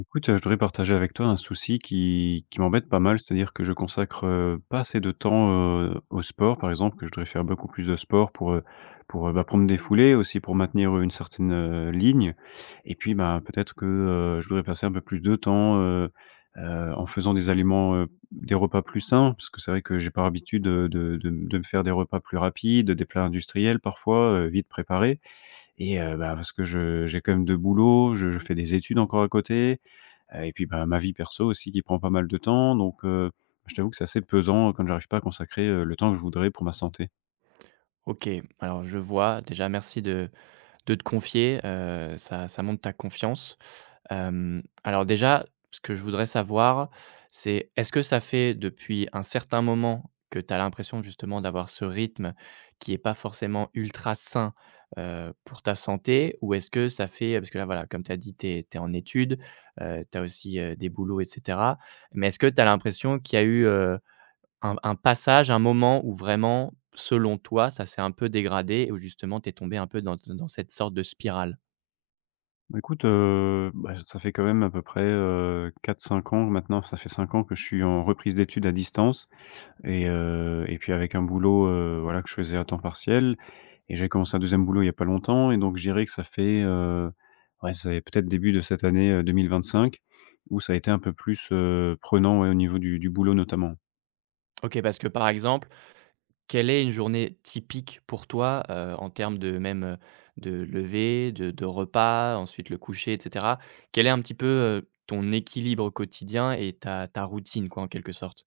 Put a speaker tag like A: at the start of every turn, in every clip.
A: Écoute, je voudrais partager avec toi un souci qui m'embête pas mal. C'est-à-dire que je consacre, pas assez de temps, au sport, par exemple, que je devrais faire beaucoup plus de sport bah, pour me défouler, aussi pour maintenir une certaine, ligne. Et puis, bah, peut-être que, je devrais passer un peu plus de temps, en faisant des aliments, des repas plus sains. Parce que c'est vrai que j'ai par habitude, de me faire des repas plus rapides, des plats industriels parfois, vite préparés. Et bah, parce que je j'ai quand même de boulot, je fais des études encore à côté. Et puis, bah, ma vie perso aussi qui prend pas mal de temps, donc je t'avoue que c'est assez pesant quand j'arrive pas à consacrer, le temps que je voudrais pour ma santé.
B: OK, alors je vois. Déjà, merci de te confier, ça montre ta confiance. Alors déjà, ce que je voudrais savoir, c'est est-ce que ça fait depuis un certain moment que tu as l'impression justement d'avoir ce rythme qui n'est pas forcément ultra sain, pour ta santé? Ou est-ce que ça fait parce que là, voilà, comme tu as dit, tu es en études, tu as aussi, des boulots et cetera. Mais est-ce que tu as l'impression qu'il y a eu, un passage, un moment où vraiment, selon toi, ça s'est un peu dégradé et où justement tu es tombé un peu dans cette sorte de spirale?
A: Bah, écoute, bah, ça fait quand même à peu près, 4-5 ans maintenant, ça fait 5 ans que je suis en reprise d'études à distance. Et puis avec un boulot, voilà, que je faisais à temps partiel. Et j'ai commencé un deuxième boulot il y a pas longtemps, et donc je dirais que ça fait, ouais, c'est peut-être début de cette année, 2025, où ça a été un peu plus, prenant, ouais, au niveau du boulot notamment.
B: OK, parce que, par exemple, quelle est une journée typique pour toi, en termes de même, de lever, de repas, ensuite le coucher et cetera? Quel est un petit peu, ton équilibre quotidien et ta routine quoi, en quelque sorte?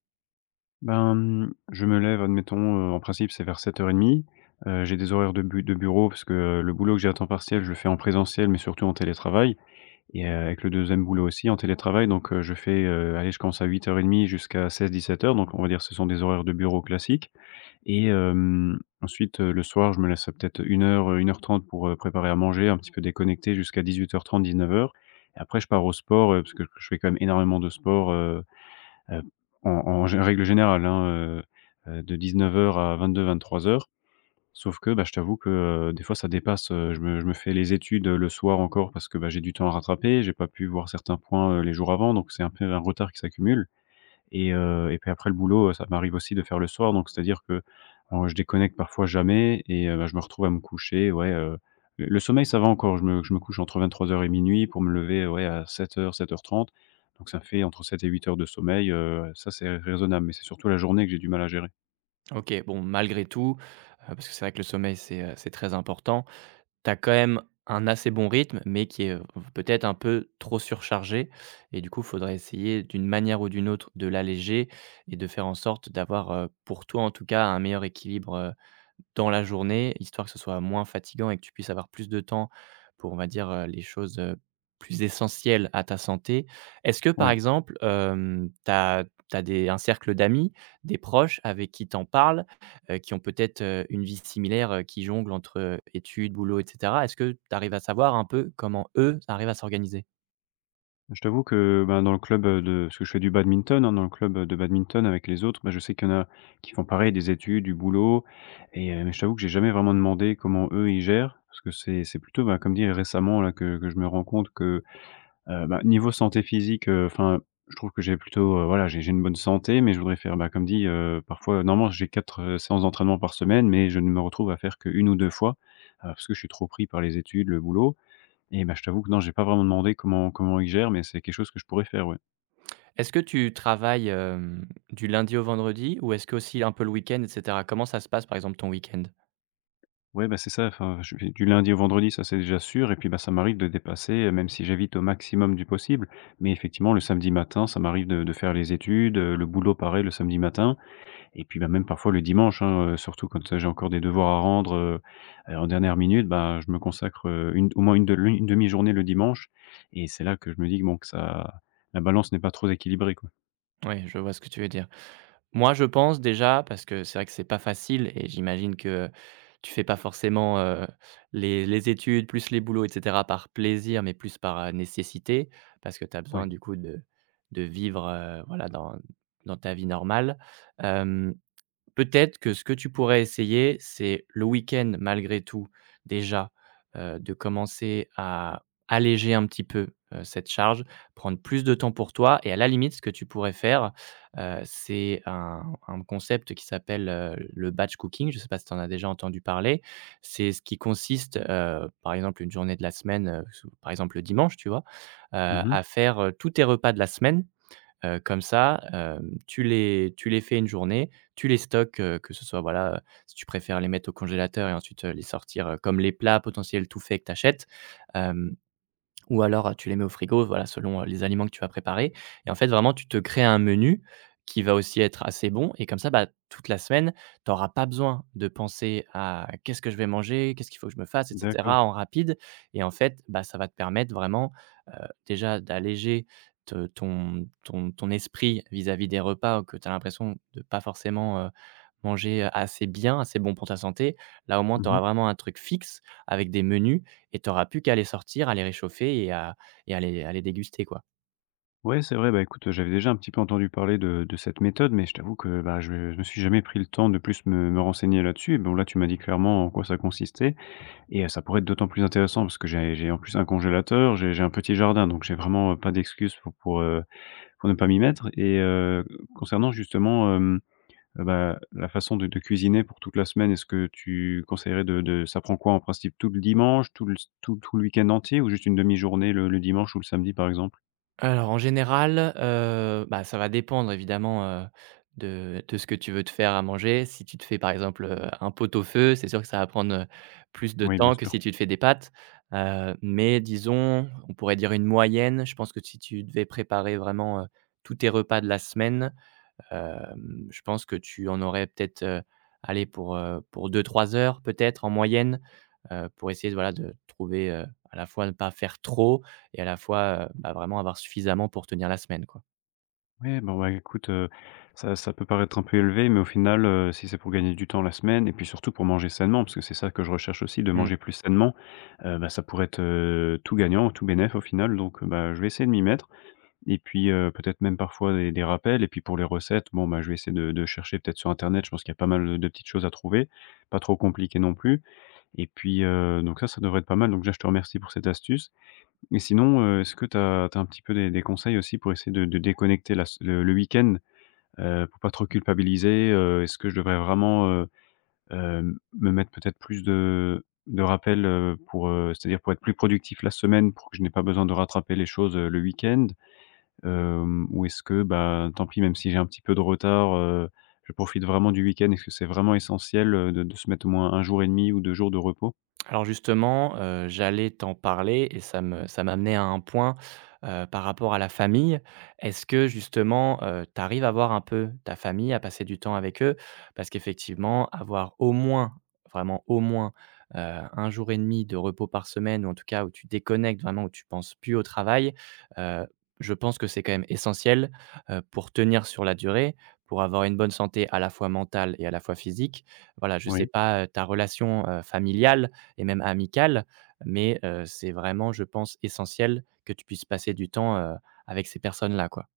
A: Ben, je me lève, admettons, en principe, c'est vers 7:30. J'ai des horaires de bureau parce que, le boulot que j'ai à temps partiel, je le fais en présentiel, mais surtout en télétravail, et avec le deuxième boulot aussi en télétravail. Donc, je fais, allez, je commence à 8:30 jusqu'à 16-17 heures. Donc, on va dire, que ce sont des horaires de bureau classiques. Et ensuite, le soir, je me laisse, peut-être 1 heure, 1 heure 30 pour, préparer à manger, un petit peu déconnecter jusqu'à 18-19 heures 30-19 heures. Et après je pars au sport, parce que je fais quand même énormément de sport, euh, Heu, en en gé règle générale, hein, heu de 19:00 à 3 heures. Sauf que, bah, je t'avoue que, des fois ça dépasse, je me fais les études, le soir encore parce que, bah, j'ai du temps à rattraper. J'ai pas pu voir certains points, les jours avant, donc c'est un peu un retard qui s'accumule. Et puis après le boulot, ça m'arrive aussi de faire le soir, donc c'est-à-dire que, alors je déconnecte parfois jamais. Et bah, je me retrouve à me coucher, ouais, le sommeil ça va encore, je me couche entre 23 heures et minuit pour me lever, ouais, à 07:00-07:30, donc ça fait entre 7 et 8 heures de sommeil, ça c'est raisonnable, mais c'est surtout la journée que j'ai du mal à gérer.
B: OK, bon malgré tout, parce que c'est vrai que le sommeil c'est très important. Tu as quand même un assez bon rythme, mais qui est, peut-être un peu trop surchargé et du coup, il faudrait essayer d'une manière ou d'une autre de l'alléger et de faire en sorte d'avoir, pour toi en tout cas, un meilleur équilibre, dans la journée, histoire que ce soit moins fatigant et que tu puisses avoir plus de temps pour, on va dire, les choses, plus essentielles à ta santé. Est-ce que par
A: Oui.
B: exemple, tu as des un cercle d'amis, des proches avec qui t'en en parles? Qui ont peut-être, une vie similaire, qui jonglent entre, études, boulot et cetera. Est-ce que tu arrives à savoir un peu comment eux arrivent à s'organiser?
A: Je t'avoue que, ben, dans le club, de parce que je fais du badminton, hein, dans le club, de badminton avec les autres, bah, je sais qu'il y en a qui font pareil, des études, du boulot. Et mais je t'avoue que j'ai jamais vraiment demandé comment eux, ils gèrent. Parce que c'est plutôt, bah, comme dit récemment là que je me rends compte que, bah, niveau santé physique, enfin, je trouve que j'ai plutôt, voilà, j'ai une bonne santé, mais je voudrais faire, bah, comme dit, parfois normalement j'ai 4 séances d'entraînement par semaine, mais je ne me retrouve à faire qu'1 ou 2 fois, parce que je suis trop pris par les études, le boulot. Et bah, je t'avoue que non, j'ai pas vraiment demandé comment ils gèrent, mais c'est quelque chose que je pourrais faire, ouais.
B: Est-ce que tu travailles, du lundi au vendredi ou est-ce que aussi un peu le week-end et cetera? Comment ça se passe par exemple ton week-end?
A: Ouais, bah, c'est ça, enfin, je vais du lundi au vendredi, ça, c'est déjà sûr. Et puis, bah, ça m'arrive de dépasser, même si j'évite au maximum du possible. Mais effectivement, le samedi matin, ça m'arrive de faire les études, le boulot pareil le samedi matin. Et puis, bah, même parfois le dimanche, hein, surtout quand, j'ai encore des devoirs à rendre, en dernière minute, bah, je me consacre, une au moins une demi-journée le dimanche. Et c'est là que je me dis que bon, que ça la balance n'est pas trop équilibrée, quoi.
B: Oui, je vois ce que tu veux dire. Moi, je pense déjà, parce que c'est vrai que c'est pas facile et j'imagine que tu fais pas forcément, les études plus les boulots et cetera par plaisir, mais plus par, nécessité, parce que tu as besoin
A: Ouais.
B: du coup de vivre, voilà dans ta vie normale. Hem Peut-être que ce que tu pourrais essayer, c'est le week-end malgré tout, déjà, de commencer à alléger un petit peu, cette charge, prendre plus de temps pour toi et à la limite, ce que tu pourrais faire, c'est un concept qui s'appelle, le batch cooking. Je ne sais pas si tu en as déjà entendu parler? C'est ce qui consiste, par exemple, une journée de la semaine, sou par exemple, le dimanche, tu vois? Heu,
A: Mmh.
B: à faire, tous tes repas de la semaine. Comme ça, tu les fais une journée, tu les stockes, que ce soit, voilà, si tu préfères les mettre au congélateur et ensuite, les sortir, comme les plats potentiels tout faits que tu achètes, ou alors, tu les mets au frigo, voilà, selon, les aliments que tu vas préparer. Et en fait, vraiment, tu te crées un menu qui va aussi être assez bon et comme ça, bah, toute la semaine, tu auras pas besoin de penser à: «Qu'est-ce que je vais manger? Qu'est-ce qu'il faut que je me fasse?» et
A: D'accord.
B: cetera, en rapide. Et en fait, bah, ça va te permettre vraiment, déjà d'alléger te ton ton ton esprit vis-à-vis des repas que tu as l'impression de pas forcément, manger, assez bien, assez bon pour ta santé. Là, au moins, tu
A: Mmh.
B: auras vraiment un truc fixe avec des menus et tu auras plus qu'à les sortir, à les réchauffer et à les déguster, quoi.
A: Ouais, c'est vrai, bah, écoute, j'avais déjà un petit peu entendu parler de cette méthode, mais je t'avoue que, bah, je me suis jamais pris le temps de plus me renseigner là-dessus. Et bon, là, tu m'as dit clairement en quoi ça consistait. Et ça pourrait être d'autant plus intéressant parce que j'ai en plus un congélateur, j'ai un petit jardin, donc j'ai vraiment, pas d'excuse pour ne pas m'y mettre. Et, concernant justement, bah, la façon de cuisiner pour toute la semaine, est-ce que tu conseillerais de ça prend quoi en principe? Tout le dimanche, tout le week-end entier, ou juste une demi-journée le dimanche ou le samedi, par exemple?
B: Alors en général, bah, ça va dépendre évidemment, de ce que tu veux te faire à manger. Si tu te fais, par exemple, un pot-au-feu, c'est sûr que ça va prendre, plus de
A: Oui, bien
B: temps que
A: sûr.
B: si tu te fais des pâtes, mais disons, on pourrait dire une moyenne. Je pense que si tu devais préparer vraiment, tous tes repas de la semaine, je pense que tu en aurais peut-être, allez pour deux trois heures peut-être en moyenne, pour essayer de voilà de trouver, à la fois ne pas faire trop et à la fois, bah, vraiment avoir suffisamment pour tenir la semaine, quoi.
A: Ouais, bah, ouais, écoute, ça peut paraître un peu élevé, mais au final, si c'est pour gagner du temps la semaine et puis surtout pour manger sainement, parce que c'est ça que je recherche aussi, de
B: Mmh.
A: manger plus sainement, bah, ça pourrait être, tout gagnant, tout bénéf au final. Donc, bah, je vais essayer de m'y mettre. Et puis, peut-être même parfois des rappels. Et puis pour les recettes, bon, bah, je vais essayer de chercher peut-être sur internet. Je pense qu'il y a pas mal, de petites choses à trouver, pas trop compliquées non plus. Et puis, donc ça devrait être pas mal, donc déjà je te remercie pour cette astuce. Et sinon, est-ce que tu as un petit peu des conseils aussi pour essayer de déconnecter la s le week-end? Pour pas trop culpabiliser, est-ce que je devrais vraiment, me mettre peut-être plus de rappels, c'est-à-dire pour être plus productif la semaine pour que je n'ai pas besoin de rattraper les choses, le week-end? Ou est-ce que, bah, tant pis, même si j'ai un petit peu de retard, je profite vraiment du week-end? Est-ce que c'est vraiment essentiel, de se mettre au moins 1 jour et demi ou 2 jours de repos?
B: Alors justement, j'allais t'en parler et ça m'amenait à un point, par rapport à la famille. Est-ce que justement, tu arrives à voir un peu ta famille, à passer du temps avec eux? Parce qu'effectivement, avoir au moins, vraiment au moins, 1 jour et demi de repos par semaine ou en tout cas où tu déconnectes vraiment, où tu penses plus au travail, heu, je pense que c'est quand même essentiel, pour tenir sur la durée, pour avoir une bonne santé à la fois mentale et à la fois physique. Voilà, je sais
A: Oui.
B: pas, ta relation, familiale, et même amicale, mais c'est vraiment, je pense, essentiel que tu puisses passer du temps, avec ces personnes-là, quoi.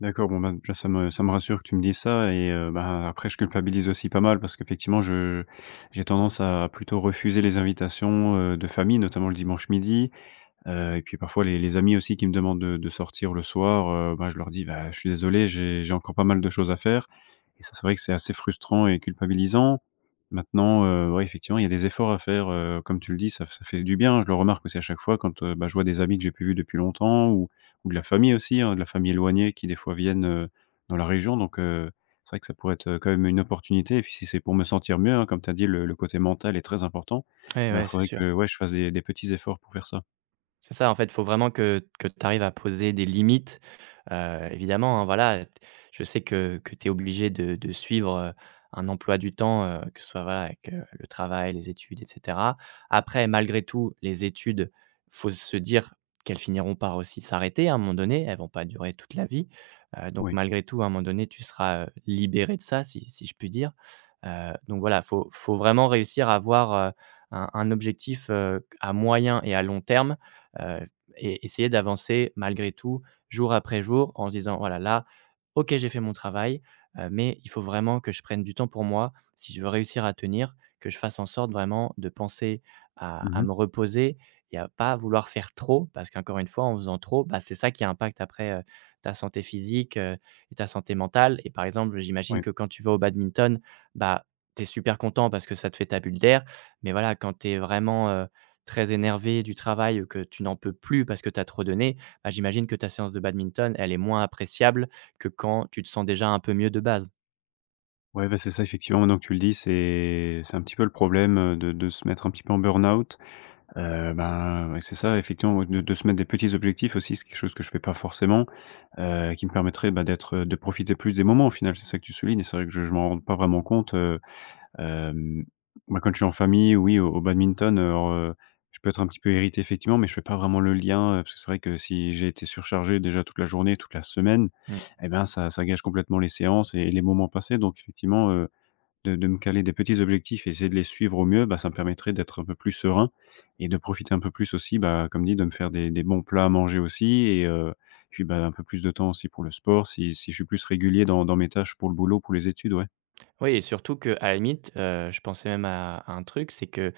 A: D'accord, bon, ben, déjà ça me rassure que tu me dises ça. Et ben, après je culpabilise aussi pas mal parce qu'effectivement je j'ai tendance à plutôt refuser les invitations, de famille, notamment le dimanche midi. Et puis parfois les amis aussi qui me demandent de sortir le soir, bah, je leur dis: «Bah, je suis désolé, j'ai encore pas mal de choses à faire». Et ça, c'est vrai que c'est assez frustrant et culpabilisant. Maintenant, ouais, effectivement, il y a des efforts à faire, comme tu le dis, ça fait du bien. Je le remarque aussi à chaque fois quand, bah, je vois des amis que j'ai plus vus depuis longtemps, ou de la famille aussi, hein, de la famille éloignée qui des fois viennent, dans la région, donc c'est vrai que ça pourrait être, quand même une opportunité. Et puis si c'est pour me sentir mieux, hein, comme tu as dit, le côté mental est très important.
B: Ouais,
A: Mais alors
B: ouais,
A: il
B: c'est
A: faudrait
B: sûr.
A: que, ouais, je fasse des petits efforts pour faire ça.
B: C'est ça, en fait, il faut vraiment que tu arrives à poser des limites. Évidemment, hein, voilà, t je sais que tu es obligé de suivre, un emploi du temps, que ce soit, voilà, avec, le travail, les études et cetera. Après, malgré tout, les études, faut se dire qu'elles finiront par aussi s'arrêter à un moment donné, elles vont pas durer toute la vie. Donc
A: Oui.
B: malgré tout, à un moment donné, tu seras, libéré de ça, si je puis dire. Donc voilà, faut vraiment réussir à avoir, un objectif, à moyen et à long terme, heu et essayer d'avancer malgré tout, jour après jour, en se disant: «Voilà, là, OK, j'ai fait mon travail, mais il faut vraiment que je prenne du temps pour moi, si je veux réussir à tenir, que je fasse en sorte vraiment de penser à
A: Mmh
B: à
A: mh.
B: me reposer et à pas vouloir faire trop». Parce qu'encore une fois, en faisant trop, bah, c'est ça qui impacte après, ta santé physique, et ta santé mentale. Et par exemple, j'imagine
A: Ouais.
B: que quand tu vas au badminton, bah, tu es super content parce que ça te fait ta bulle d'air, mais voilà, quand tu es vraiment, très énervé du travail, que tu n'en peux plus parce que tu as trop donné, bah, j'imagine que ta séance de badminton, elle est moins appréciable que quand tu te sens déjà un peu mieux de base?
A: Ouais, bah, c'est ça effectivement maintenant que tu le dis, c'est un petit peu le problème, de se mettre un petit peu en burn-out. Ben, ouais, c'est ça effectivement, ouais, de se mettre des petits objectifs aussi, c'est quelque chose que je fais pas forcément, qui me permettrait, bah, d'être, de profiter plus des moments au final, c'est ça que tu soulignes. Et c'est vrai que je m'en rends pas vraiment compte. Hem, Moi, quand je suis en famille, oui, au badminton, alors, je peux être un petit peu irrité effectivement, mais je fais pas vraiment le lien, parce que c'est vrai que si j'ai été surchargé déjà toute la journée, toute la semaine,
B: Mmh.
A: eh ben, ça gâche complètement les séances et les moments passés. Donc effectivement, de me caler des petits objectifs et essayer de les suivre au mieux, bah, ça me permettrait d'être un peu plus serein et de profiter un peu plus aussi, bah, comme dit, de me faire des bons plats à manger aussi. Et puis, bah, un peu plus de temps aussi pour le sport si je suis plus régulier dans mes tâches pour le boulot, pour les études, ouais.
B: Oui et surtout que à la limite, je pensais même à un truc, c'est que,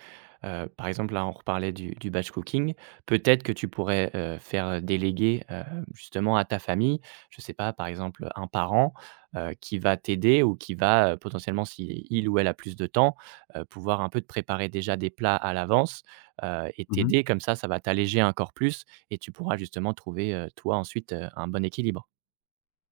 B: par exemple, là, on reparlait du batch cooking. Peut-être que tu pourrais, faire, déléguer, justement à ta famille, je sais pas, par exemple, un parent, qui va t'aider ou qui va, potentiellement, si il ou elle a plus de temps, pouvoir un peu te préparer déjà des plats à l'avance, et
A: Mmh.
B: t'aider comme ça va t'alléger encore plus et tu pourras justement trouver, toi, ensuite, un bon équilibre.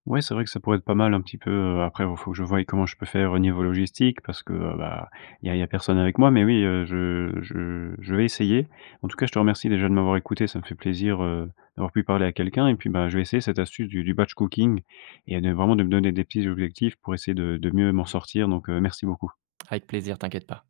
A: Ouais, c'est vrai que ça pourrait être pas mal un petit peu, après il faut que je voie comment je peux faire au niveau logistique parce que, bah, il y a personne avec moi. Mais oui, je vais essayer. En tout cas, je te remercie déjà de m'avoir écouté, ça me fait plaisir, d'avoir pu parler à quelqu'un. Et puis, bah, je vais essayer cette astuce du batch cooking et de vraiment de me donner des petits objectifs pour essayer de mieux m'en sortir. Donc, merci beaucoup.
B: Avec plaisir, t'inquiète pas.